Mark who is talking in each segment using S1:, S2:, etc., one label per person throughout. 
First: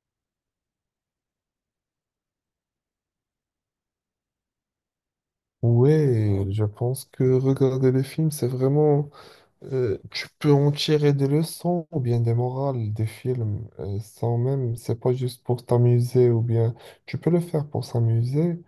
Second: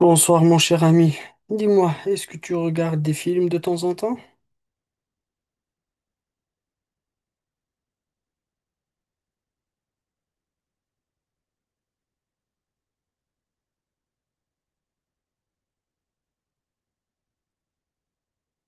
S1: Bonsoir mon cher ami. Dis-moi, est-ce que tu regardes des films de temps en temps?
S2: Ouais, je pense que regarder les films, c'est vraiment tu peux en tirer des leçons ou bien des morales des films sans même... C'est pas juste pour t'amuser ou bien... Tu peux le faire pour s'amuser,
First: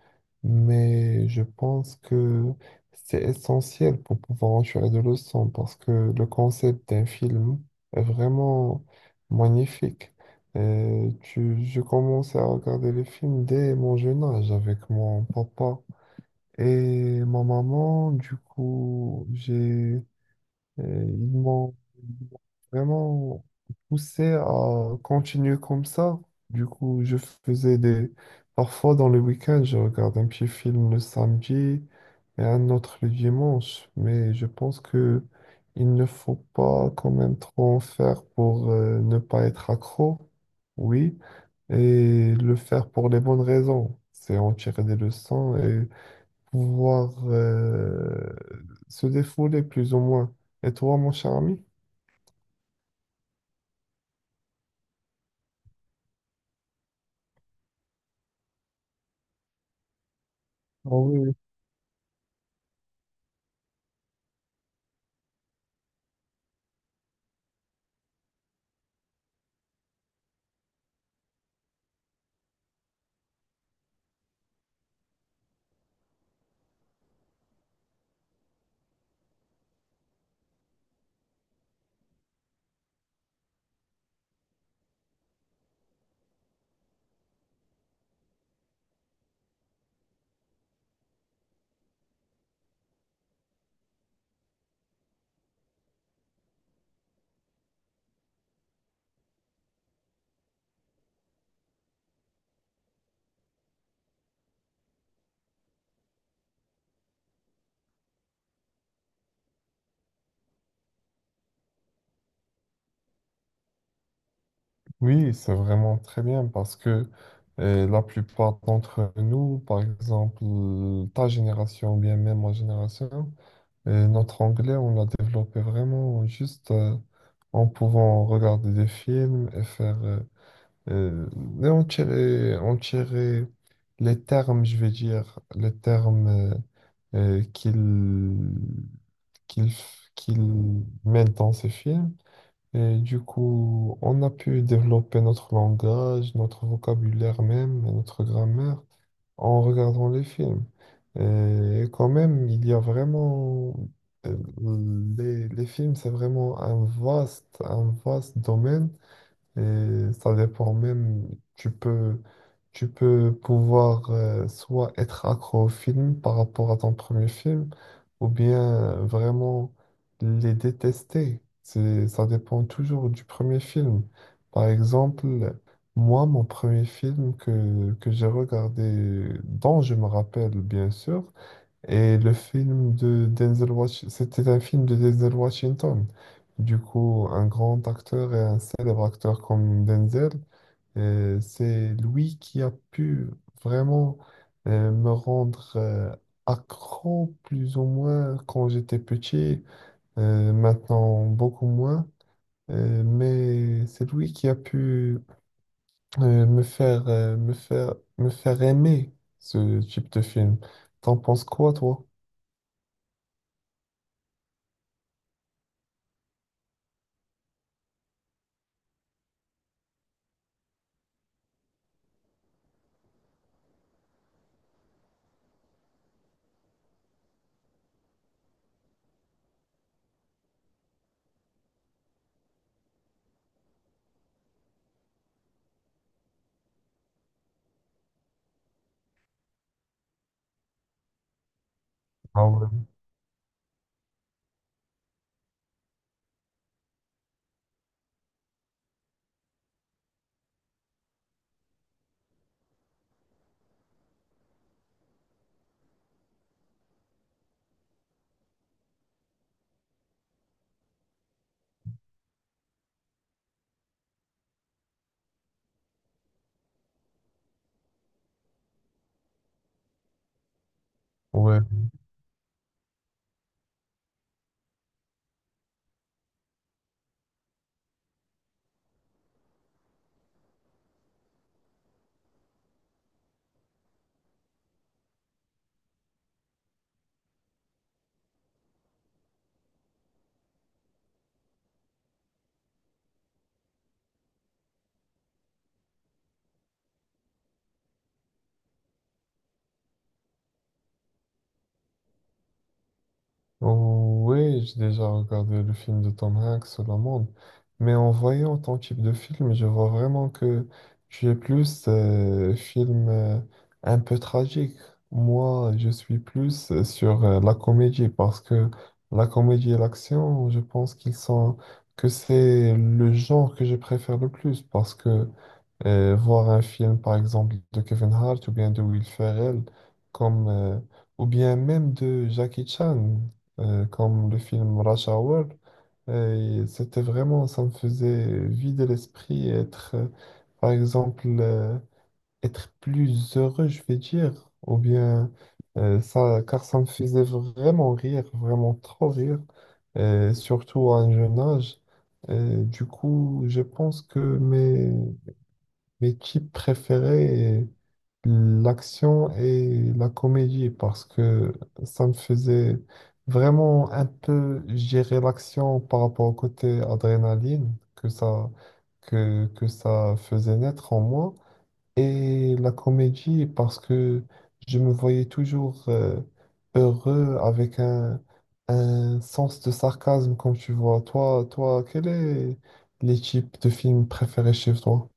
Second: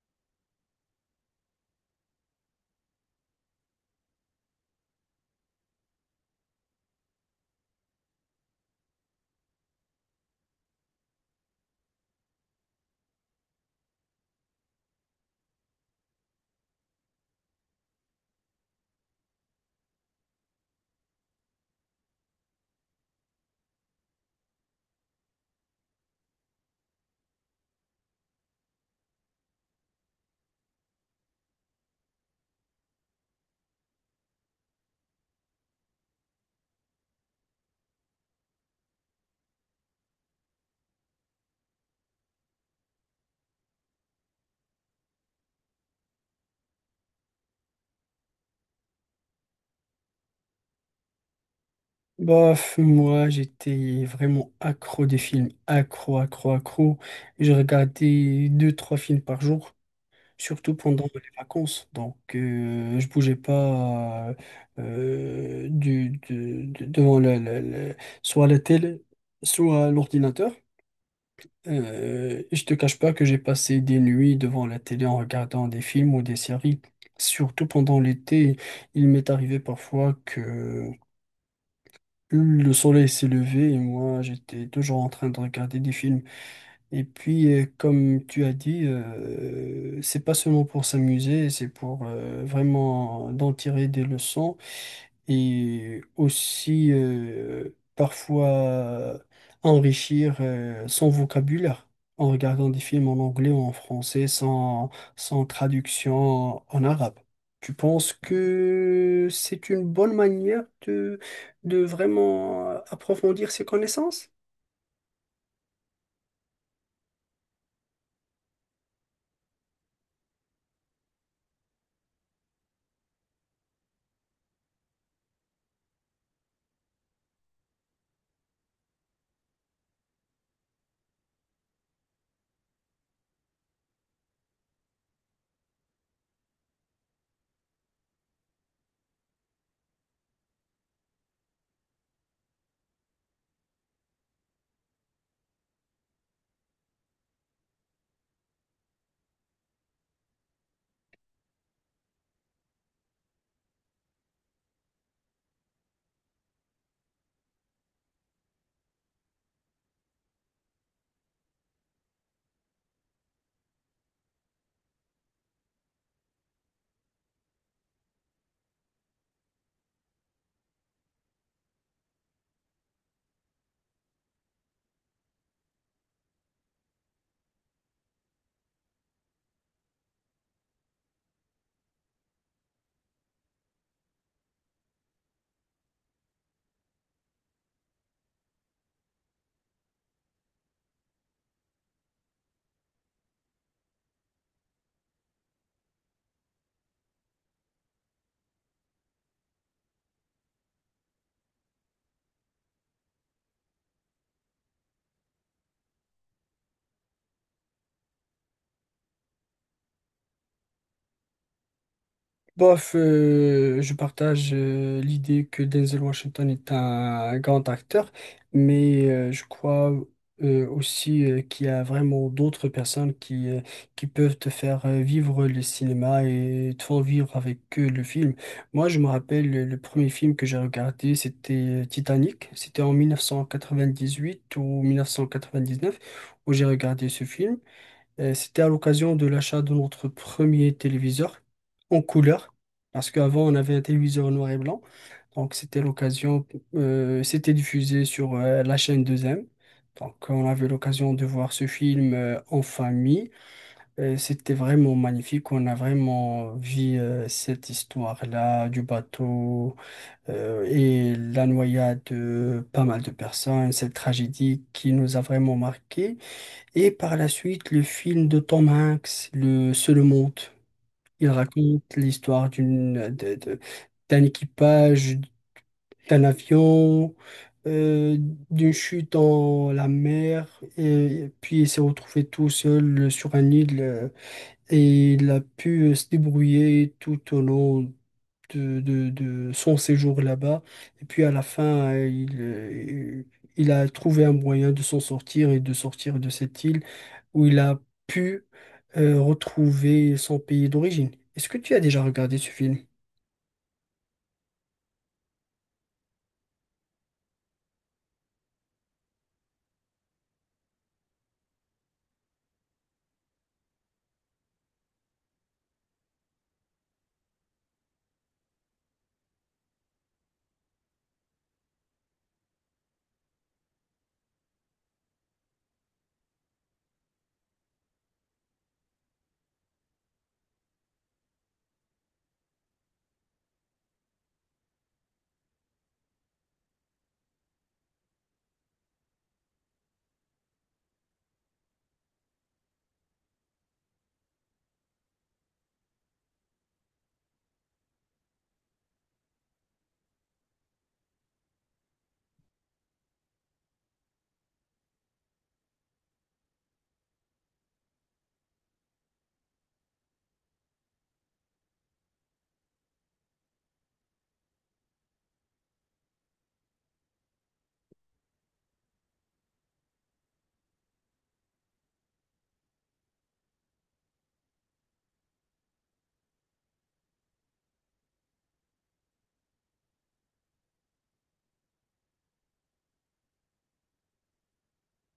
S2: mais je pense que c'est essentiel pour pouvoir en tirer des leçons parce que le concept d'un film est vraiment magnifique. Tu... Je commençais à regarder les films dès mon jeune âge avec mon papa. Et ma maman, du coup, j'ai, euh, ils m'ont ils m'ont vraiment poussé à continuer comme ça. Du coup, je faisais des... Parfois, dans le week-end, je regarde un petit film le samedi et un autre le dimanche. Mais je pense que il ne faut pas quand même trop en faire pour ne pas être accro, oui, et le faire pour les bonnes raisons. C'est en tirer des leçons, pouvoir se défouler plus ou moins. Et toi, mon cher ami?
S1: Bof, moi j'étais vraiment accro des films, accro, accro, accro. Je regardais deux, trois films par jour, surtout
S2: Ah
S1: pendant
S2: oui,
S1: les
S2: oui.
S1: vacances. Donc je bougeais pas devant la soit la télé, soit l'ordinateur. Je te cache pas que j'ai passé des nuits devant la télé en regardant des films ou des séries. Surtout pendant l'été, il m'est arrivé parfois que le soleil s'est levé et moi j'étais toujours en train de regarder des films. Et puis, comme tu as dit, c'est pas seulement pour s'amuser, c'est pour vraiment d'en tirer des leçons et aussi parfois enrichir son vocabulaire en regardant des films en anglais ou en français sans traduction en arabe. Tu penses que c'est une bonne manière de vraiment approfondir ses connaissances?
S2: Oui, c'est vraiment très bien parce que la plupart d'entre nous, par exemple ta génération ou bien même ma génération, notre anglais, on l'a développé vraiment juste en pouvant regarder des films et faire... euh, et en tirer les termes, je vais dire, les termes euh, qu'ils qu'il met dans ses films. Et du coup, on a pu développer notre langage, notre vocabulaire même, et notre grammaire en regardant les films. Et quand même, il y a vraiment... euh, les films, c'est vraiment un vaste domaine, et ça dépend même, tu peux, tu peux pouvoir soit être accro au film par rapport à ton premier film, ou bien vraiment les détester. C'est, ça dépend toujours du premier film. Par exemple, moi, mon premier film que j'ai regardé, dont je me rappelle bien sûr, et le film de Denzel Washington, c'était un film de Denzel Washington. Du coup, un grand acteur et un célèbre acteur comme Denzel, c'est lui qui a pu vraiment me rendre accro plus ou moins quand j'étais petit, maintenant beaucoup moins. Mais c'est lui qui a pu me faire aimer ce type de film. T'en penses quoi, toi?
S1: Bof, je partage l'idée que Denzel Washington est un grand acteur, mais je crois aussi qu'il y a vraiment d'autres personnes qui qui peuvent te faire vivre le cinéma et te font vivre avec eux le film. Moi, je me rappelle le premier film que j'ai regardé, c'était Titanic. C'était en 1998 ou 1999, où j'ai regardé ce film. C'était à l'occasion de l'achat de notre premier téléviseur en
S2: Ah
S1: couleur,
S2: ouais.
S1: parce qu'avant on avait un téléviseur noir et blanc. Donc c'était l'occasion, c'était diffusé sur la chaîne 2M. Donc on avait l'occasion de voir ce film en famille. C'était vraiment magnifique. On a vraiment vu cette histoire-là du bateau et la noyade de pas mal de personnes, cette tragédie qui nous a vraiment marqué. Et par la suite, le film de Tom Hanks, Le Seul Monde. Il
S2: Ouais.
S1: raconte l'histoire d'un équipage, d'un avion, euh, d'une chute dans la mer, et puis il s'est retrouvé tout seul sur un île, et il a pu se débrouiller tout au long de son séjour là-bas. Et puis à la fin, il a trouvé un moyen de s'en sortir et de sortir de cette île où il a pu retrouver son pays d'origine. Est-ce que tu as déjà regardé ce film?
S2: Oui, j'ai déjà regardé le film de Tom Hanks, sur La Monde, mais en voyant ton type de film, je vois vraiment que tu es plus film un peu tragique. Moi, je suis plus sur la comédie parce que la comédie et l'action, je pense qu'ils sont, que c'est le genre que je préfère le plus parce que voir un film, par exemple, de Kevin Hart ou bien de Will Ferrell, comme, ou bien même de Jackie Chan, comme le film Rush Hour. Et c'était vraiment, ça me faisait vider l'esprit et être, par exemple, être plus heureux, je vais dire, ou bien ça, car ça me faisait vraiment rire, vraiment trop rire, surtout à un jeune âge. Du coup, je pense que mes, mes types préférés, l'action et la comédie, parce que ça me faisait vraiment un peu gérer l'action par rapport au côté adrénaline que ça faisait naître en moi, et la comédie, parce que je me voyais toujours heureux avec un sens de sarcasme, comme tu vois. Toi, toi, quel est les types de films préférés chez toi?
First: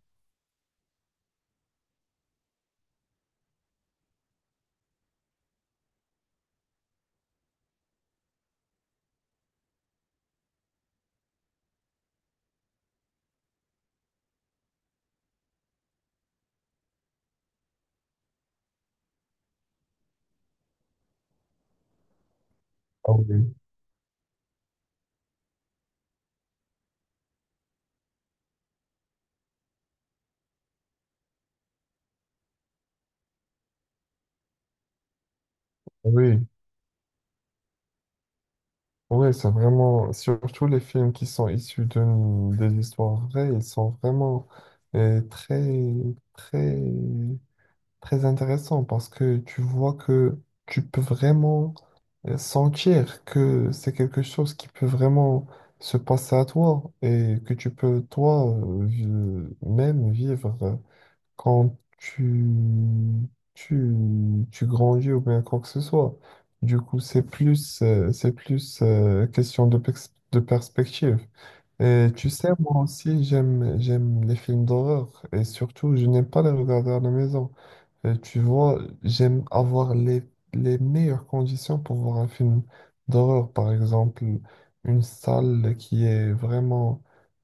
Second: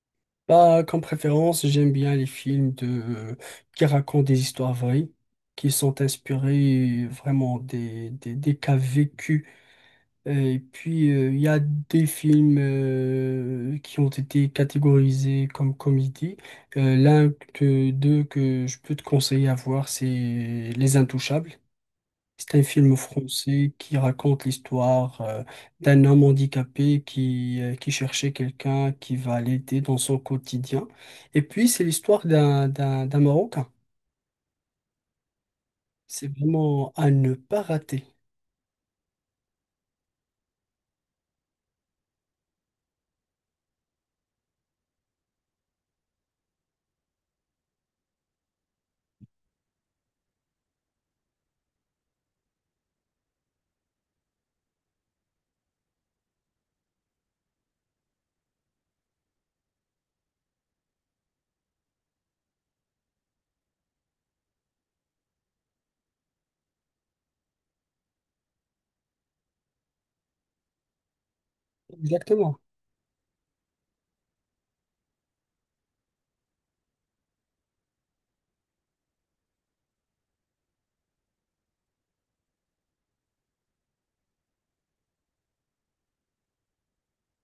S1: Bah, comme préférence, j'aime bien les films qui racontent des histoires vraies, qui sont inspirés vraiment des cas vécus. Et puis, il y a des films qui ont été catégorisés comme comédie. L'un d'eux que je peux te conseiller à voir, c'est Les Intouchables. C'est un film
S2: Ah oui.
S1: français qui raconte l'histoire d'un homme handicapé qui qui cherchait quelqu'un qui va l'aider dans son quotidien. Et puis, c'est l'histoire d'un Marocain. C'est
S2: Oui,
S1: vraiment à ne pas rater.
S2: oui, c'est vraiment, surtout les films qui sont issus de, des histoires vraies, ils sont vraiment très, très, très intéressants parce que tu vois que tu peux vraiment sentir que c'est quelque chose qui peut vraiment se passer à toi et que tu peux toi même vivre quand tu grandis ou bien quoi que ce soit. Du coup, c'est plus question de, de perspective. Et tu sais,
S1: Exactement.
S2: moi aussi, j'aime, j'aime les films d'horreur et surtout, je n'aime pas les regarder à la maison. Tu vois, j'aime avoir les meilleures conditions pour voir un film d'horreur, par exemple, une salle qui est vraiment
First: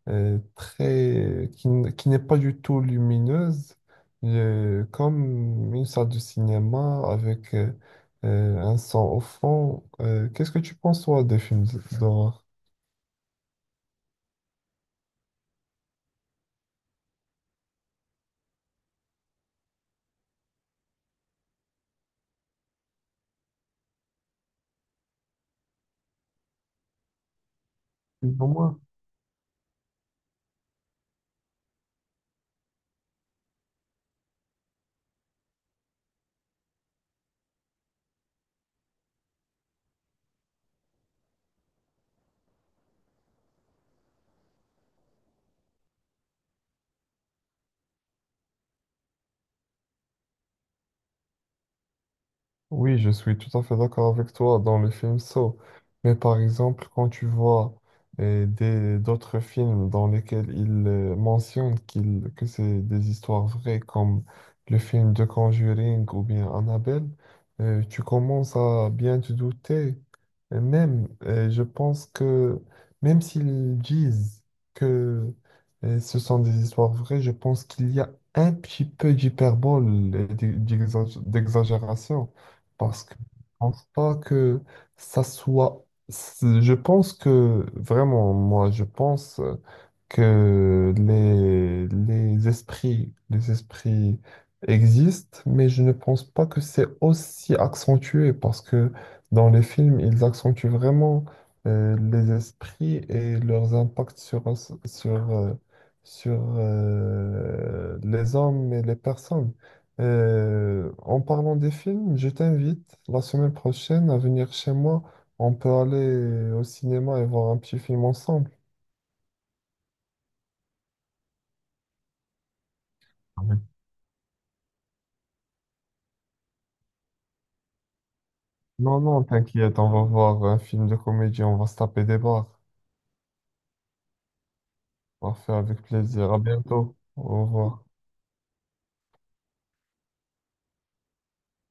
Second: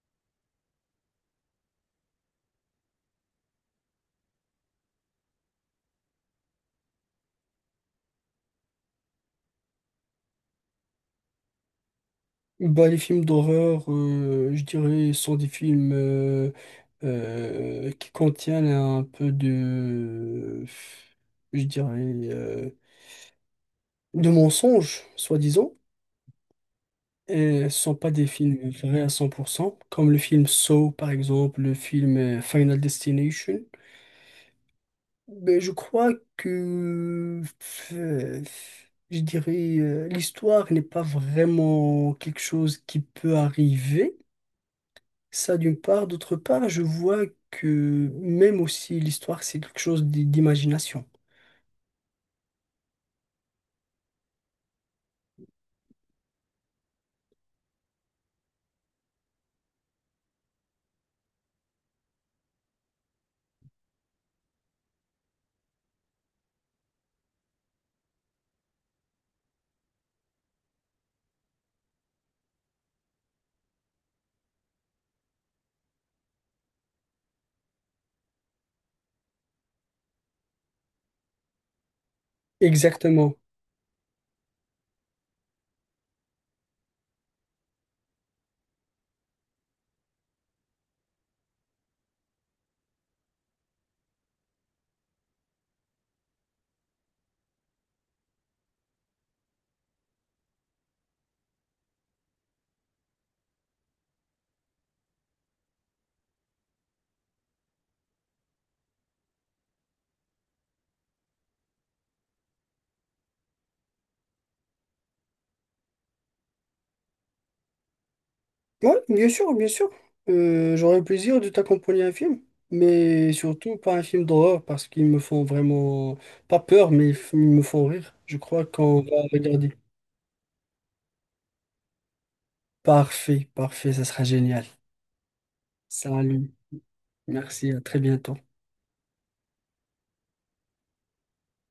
S2: très, qui, qui n'est pas du tout lumineuse, comme une salle de cinéma avec un son au fond. Qu'est-ce que tu penses, toi, des films d'horreur?
S1: Bah, les films d'horreur, je dirais, sont des films qui contiennent un peu je dirais, euh, de mensonges, soi-disant. Et ce ne sont pas des films
S2: Dis-moi.
S1: vrais à 100%, comme le film Saw, par exemple, le film Final Destination. Mais je crois que, euh, je dirais, l'histoire n'est pas vraiment quelque chose qui peut arriver. Ça d'une part. D'autre part, je vois que même aussi l'histoire, c'est quelque chose d'imagination.
S2: Oui, je suis tout à fait d'accord avec toi dans le film Saw. Mais par exemple, quand tu vois des, d'autres films dans lesquels ils mentionnent qu'il, que c'est des histoires vraies, comme le film de Conjuring ou bien Annabelle, tu commences à bien te douter. Et même, je pense que même s'ils disent que ce sont des histoires vraies, je pense qu'il y a un petit peu d'hyperbole et d'exagération. Parce que je
S1: Exactement.
S2: pense pas que ça soit. Je pense que vraiment, moi, je pense. Que les esprits existent, mais je ne pense pas que c'est aussi accentué parce que dans les films, ils accentuent vraiment les esprits et leurs impacts sur, sur, sur les hommes et les personnes. En parlant des films, je t'invite la semaine prochaine à venir chez moi. On peut aller au cinéma et voir un petit film ensemble.
S1: Oui, bien sûr, bien sûr. J'aurais le plaisir de t'accompagner à un film, mais surtout pas un film d'horreur parce qu'ils me font vraiment, pas peur, mais ils me font rire. Je crois
S2: Non,
S1: qu'on va
S2: non,
S1: regarder.
S2: t'inquiète, on va voir un film de comédie, on va se taper des barres.
S1: Parfait, parfait, ça sera génial.
S2: Parfait, avec plaisir. À
S1: Salut,
S2: bientôt. Au
S1: merci, à
S2: revoir.
S1: très bientôt.